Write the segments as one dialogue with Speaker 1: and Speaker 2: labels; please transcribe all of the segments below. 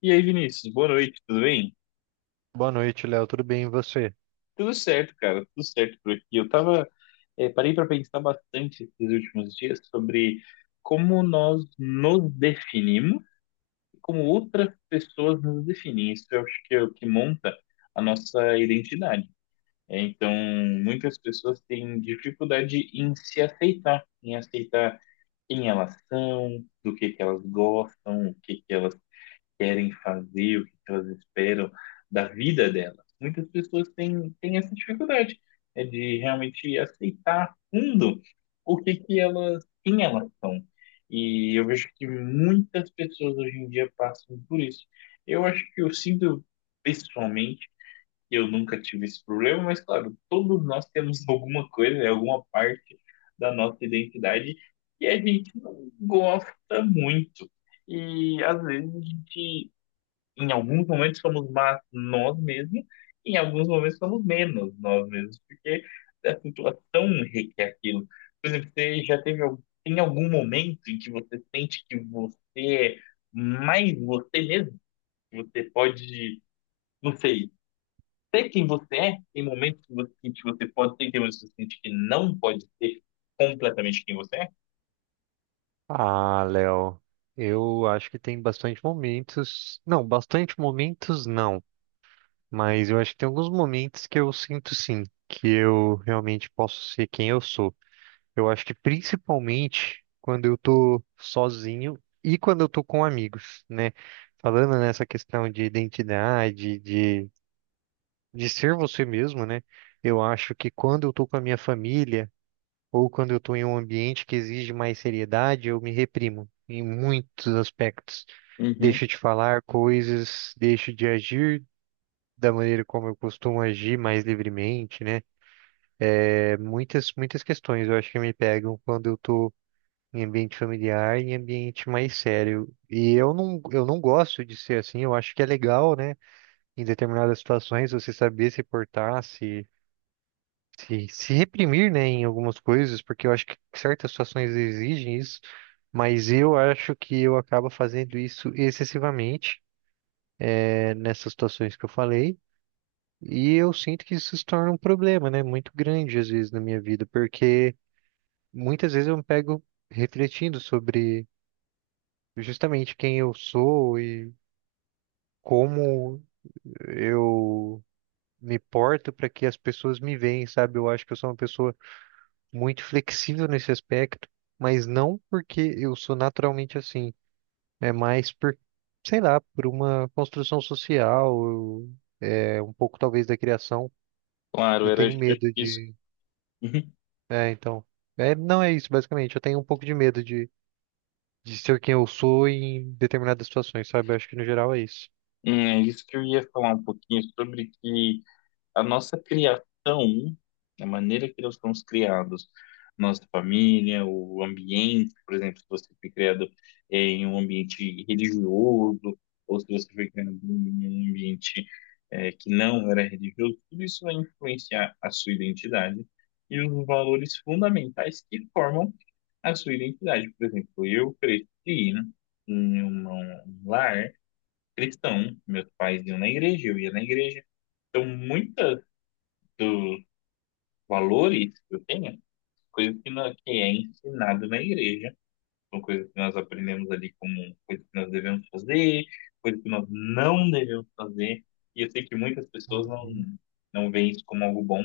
Speaker 1: E aí, Vinícius, boa noite, tudo bem?
Speaker 2: Boa noite, Léo. Tudo bem, e você?
Speaker 1: Tudo certo, cara, tudo certo por aqui. Eu tava, parei para pensar bastante esses últimos dias sobre como nós nos definimos, e como outras pessoas nos definem. Isso eu acho que é o que monta a nossa identidade. Então, muitas pessoas têm dificuldade em se aceitar, em aceitar quem elas são, do que elas gostam, o que que elas querem fazer, o que elas esperam da vida delas. Muitas pessoas têm essa dificuldade, de realmente aceitar a fundo o que que elas, quem elas são. E eu vejo que muitas pessoas hoje em dia passam por isso. Eu acho que eu sinto pessoalmente que eu nunca tive esse problema, mas claro, todos nós temos alguma coisa, né, alguma parte da nossa identidade que a gente não gosta muito. E às vezes a gente em alguns momentos somos mais nós mesmos, e em alguns momentos somos menos nós mesmos, porque a situação requer aquilo. Por exemplo, você já teve algum, tem algum momento em que você sente que você é mais você mesmo? Que você pode, não sei, ser quem você é? Tem momentos que você sente que você pode ser, tem momentos que você sente que não pode ser completamente quem você é?
Speaker 2: Ah, Léo, eu acho que tem bastante momentos. Não, bastante momentos não, mas eu acho que tem alguns momentos que eu sinto sim, que eu realmente posso ser quem eu sou. Eu acho que principalmente quando eu tô sozinho e quando eu tô com amigos, né? Falando nessa questão de identidade, de ser você mesmo, né? Eu acho que quando eu tô com a minha família ou quando eu estou em um ambiente que exige mais seriedade, eu me reprimo em muitos aspectos.
Speaker 1: Uhum,
Speaker 2: Deixo de falar coisas, deixo de agir da maneira como eu costumo agir mais livremente, né? Muitas questões eu acho que me pegam quando eu estou em ambiente familiar, em ambiente mais sério. Eu não gosto de ser assim, eu acho que é legal, né? Em determinadas situações, você saber se portar, se reprimir, né, em algumas coisas, porque eu acho que certas situações exigem isso, mas eu acho que eu acabo fazendo isso excessivamente, nessas situações que eu falei, e eu sinto que isso se torna um problema, né, muito grande às vezes na minha vida, porque muitas vezes eu me pego refletindo sobre justamente quem eu sou e como eu me porto para que as pessoas me veem, sabe? Eu acho que eu sou uma pessoa muito flexível nesse aspecto, mas não porque eu sou naturalmente assim. É mais por, sei lá, por uma construção social, é um pouco talvez da criação.
Speaker 1: claro,
Speaker 2: Eu
Speaker 1: era
Speaker 2: tenho
Speaker 1: acho que
Speaker 2: medo
Speaker 1: isso.
Speaker 2: de.
Speaker 1: Uhum.
Speaker 2: É, então. É, não é isso, basicamente. Eu tenho um pouco de medo de ser quem eu sou em determinadas situações, sabe? Eu acho que no geral é isso.
Speaker 1: É isso que eu ia falar um pouquinho sobre que. A nossa criação, a maneira que nós somos criados, nossa família, o ambiente, por exemplo, se você foi criado em um ambiente religioso, ou se você foi criado em um ambiente que não era religioso, tudo isso vai influenciar a sua identidade e os valores fundamentais que formam a sua identidade. Por exemplo, eu cresci em um lar cristão, meus pais iam na igreja, eu ia na igreja. Então, muitas dos valores que eu tenho, coisas que, não, que é ensinado na igreja, são coisas que nós aprendemos ali como coisas que nós devemos fazer, coisas que nós não devemos fazer, e eu sei que muitas pessoas
Speaker 2: Uhum.
Speaker 1: não veem isso como algo bom,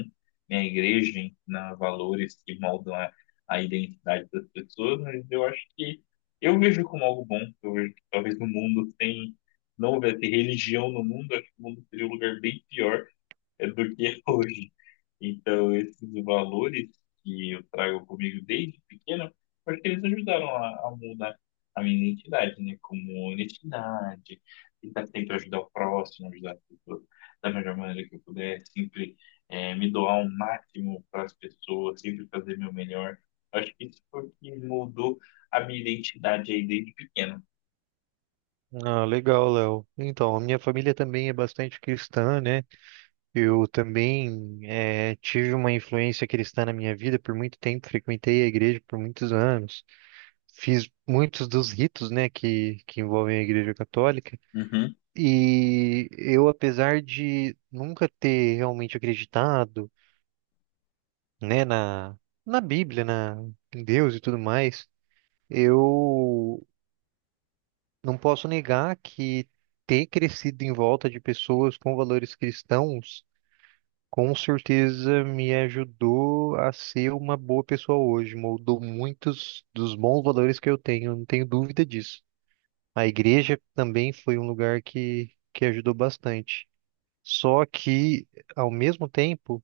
Speaker 1: né? A igreja ensina valores que moldam a identidade das pessoas, mas eu acho que eu vejo como algo bom, eu vejo que talvez no mundo sem, não houvesse religião no mundo, acho que o mundo seria um lugar bem pior, é do que é hoje. Então, esses valores que eu trago comigo desde pequeno, eu acho que eles ajudaram a mudar a minha identidade, né? Como honestidade, tentar sempre ajudar o próximo, ajudar as pessoas da melhor maneira que eu puder, sempre me doar o máximo para as pessoas, sempre fazer meu melhor. Acho que isso foi o que mudou a minha identidade aí desde pequeno.
Speaker 2: Ah, legal, Léo. Então, a minha família também é bastante cristã, né? Eu também tive uma influência cristã na minha vida por muito tempo, frequentei a igreja por muitos anos, fiz muitos dos ritos, né, que envolvem a igreja católica.
Speaker 1: Uhum,
Speaker 2: E eu, apesar de nunca ter realmente acreditado, né, na Bíblia, em Deus e tudo mais, eu não posso negar que ter crescido em volta de pessoas com valores cristãos, com certeza me ajudou a ser uma boa pessoa hoje, moldou muitos dos bons valores que eu tenho, não tenho dúvida disso. A igreja também foi um lugar que ajudou bastante. Só que, ao mesmo tempo,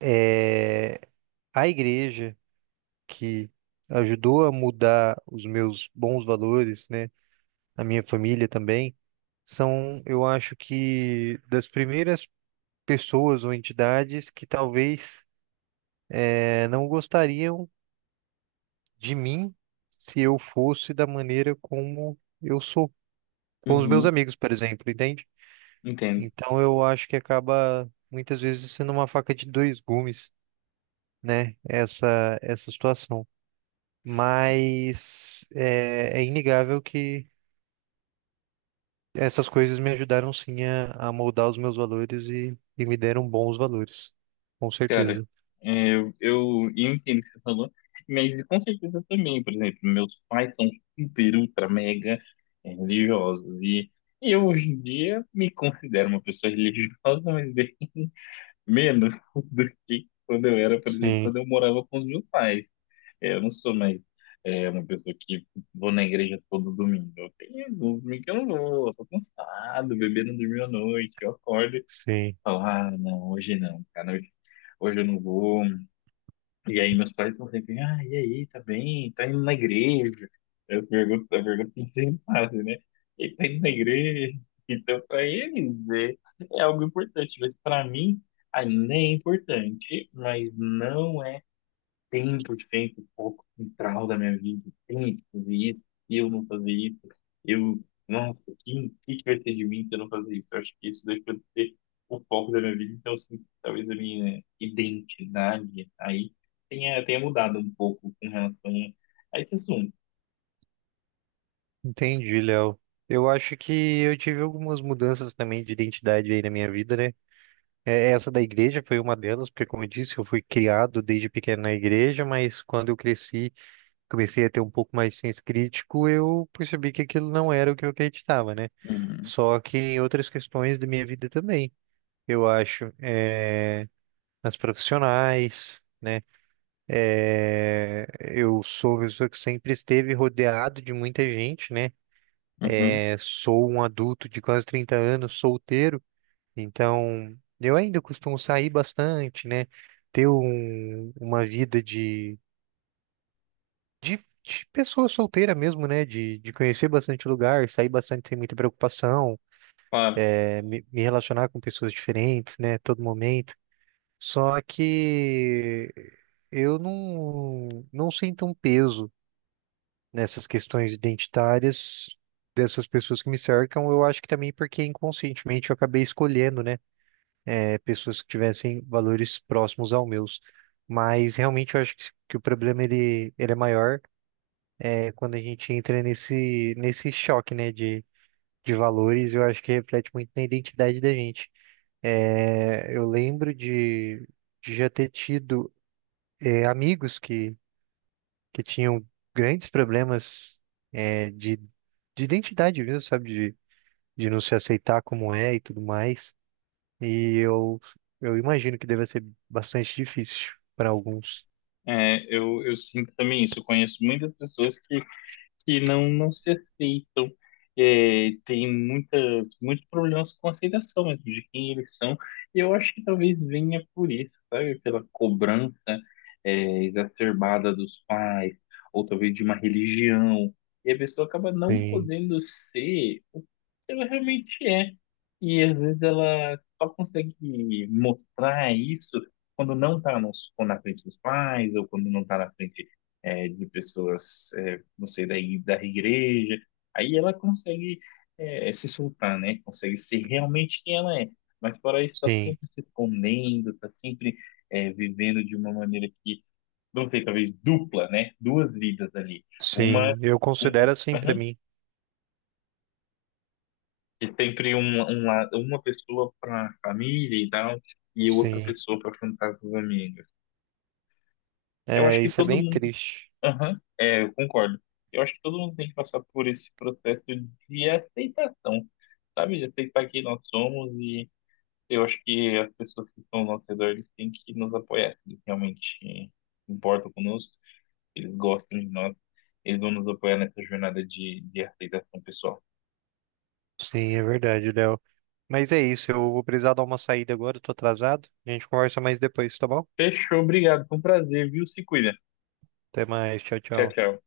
Speaker 2: é, a igreja que ajudou a mudar os meus bons valores, né, a minha família também, são, eu acho que, das primeiras pessoas ou entidades que talvez não gostariam de mim se eu fosse da maneira como eu sou com os meus
Speaker 1: uhum,
Speaker 2: amigos, por exemplo, entende?
Speaker 1: entendo.
Speaker 2: Então eu acho que acaba muitas vezes sendo uma faca de dois gumes, né? Essa situação. Mas é inegável que essas coisas me ajudaram sim a moldar os meus valores e me deram bons valores, com
Speaker 1: Cara,
Speaker 2: certeza.
Speaker 1: eu entendo o que você falou, mas com certeza também, por exemplo, meus pais são super, ultra, mega religiosos, e eu hoje em dia me considero uma pessoa religiosa, mas bem menos do que quando eu era, por exemplo,
Speaker 2: Sim,
Speaker 1: quando eu morava com os meus pais. É, eu não sou mais uma pessoa que vou na igreja todo domingo, eu tenho domingo que eu não vou, eu tô cansado, o bebê não dormiu à noite, eu acordo e
Speaker 2: sim.
Speaker 1: falo, ah, não, hoje não, cara, hoje eu não vou, e aí meus pais estão sempre, ah, e aí, tá bem? Tá indo na igreja? Eu pergunto, não tem nada, né? Ele tá indo na igreja. Então, para eles, é algo importante, mas para mim, ainda é importante, mas não é tempo de tempo, o foco central da minha vida, tem que fazer isso, e eu não fazer isso, eu, nossa, o que, que vai ser de mim se eu não fazer isso? Eu acho que isso deixa de ser o foco da minha vida, então, assim, talvez a minha identidade aí tenha mudado um pouco com relação a esse assunto.
Speaker 2: Entendi, Léo. Eu acho que eu tive algumas mudanças também de identidade aí na minha vida, né? É, essa da igreja foi uma delas, porque, como eu disse, eu fui criado desde pequeno na igreja, mas quando eu cresci, comecei a ter um pouco mais de senso crítico, eu percebi que aquilo não era o que eu acreditava, né?
Speaker 1: Uhum,
Speaker 2: Só que em outras questões da minha vida também, eu acho, é, nas profissionais, né? É, eu sou uma pessoa que sempre esteve rodeado de muita gente, né?
Speaker 1: uhum,
Speaker 2: É, sou um adulto de quase 30 anos, solteiro. Então, eu ainda costumo sair bastante, né? Ter uma vida de, de pessoa solteira mesmo, né? De conhecer bastante lugar, sair bastante sem muita preocupação,
Speaker 1: claro.
Speaker 2: me relacionar com pessoas diferentes, né? Todo momento. Só que eu não sinto um peso nessas questões identitárias dessas pessoas que me cercam. Eu acho que também porque inconscientemente eu acabei escolhendo, né, pessoas que tivessem valores próximos aos meus. Mas realmente eu acho que o problema ele é maior é quando a gente entra nesse choque, né, de valores, eu acho que reflete muito na identidade da gente. É, eu lembro de já ter tido amigos que tinham grandes problemas de identidade mesmo, sabe, de não se aceitar como é e tudo mais. E eu, eu imagino que deve ser bastante difícil para alguns.
Speaker 1: É, eu sinto também isso. Eu conheço muitas pessoas que não, não se aceitam. É, tem muitas, muitos problemas com aceitação mesmo de quem eles são. E eu acho que talvez venha por isso, sabe? Pela cobrança, exacerbada dos pais, ou talvez de uma religião. E a pessoa acaba não
Speaker 2: Sim,
Speaker 1: podendo ser o que ela realmente é. E às vezes ela só consegue mostrar isso quando não está na frente dos pais, ou quando não está na frente de pessoas não sei, da, da igreja. Aí ela consegue se soltar, né? Consegue ser realmente quem ela é. Mas fora isso, está
Speaker 2: sim,
Speaker 1: sempre se escondendo, tá sempre vivendo de uma maneira que, não sei, talvez dupla, né? Duas vidas ali. Uma,
Speaker 2: sim. Eu
Speaker 1: uma,
Speaker 2: considero assim para
Speaker 1: aham.
Speaker 2: mim.
Speaker 1: E sempre uma pessoa para família e tal, e outra
Speaker 2: Sim.
Speaker 1: pessoa para afrontar com os amigos. Eu acho
Speaker 2: É,
Speaker 1: que
Speaker 2: isso é
Speaker 1: todo
Speaker 2: bem
Speaker 1: mundo.
Speaker 2: triste.
Speaker 1: Aham, é, eu concordo. Eu acho que todo mundo tem que passar por esse processo de aceitação. Sabe, já sei para quem nós somos e eu acho que as pessoas que estão ao nosso redor, eles têm que nos apoiar, eles realmente importam conosco, eles gostam de nós, eles vão nos apoiar nessa jornada de aceitação pessoal.
Speaker 2: Sim, é verdade, Léo. Mas é isso, eu vou precisar dar uma saída agora, eu tô atrasado. A gente conversa mais depois, tá bom?
Speaker 1: Fechou, obrigado, foi um prazer, viu? Se cuida.
Speaker 2: Até mais, tchau,
Speaker 1: Tchau,
Speaker 2: tchau.
Speaker 1: tchau.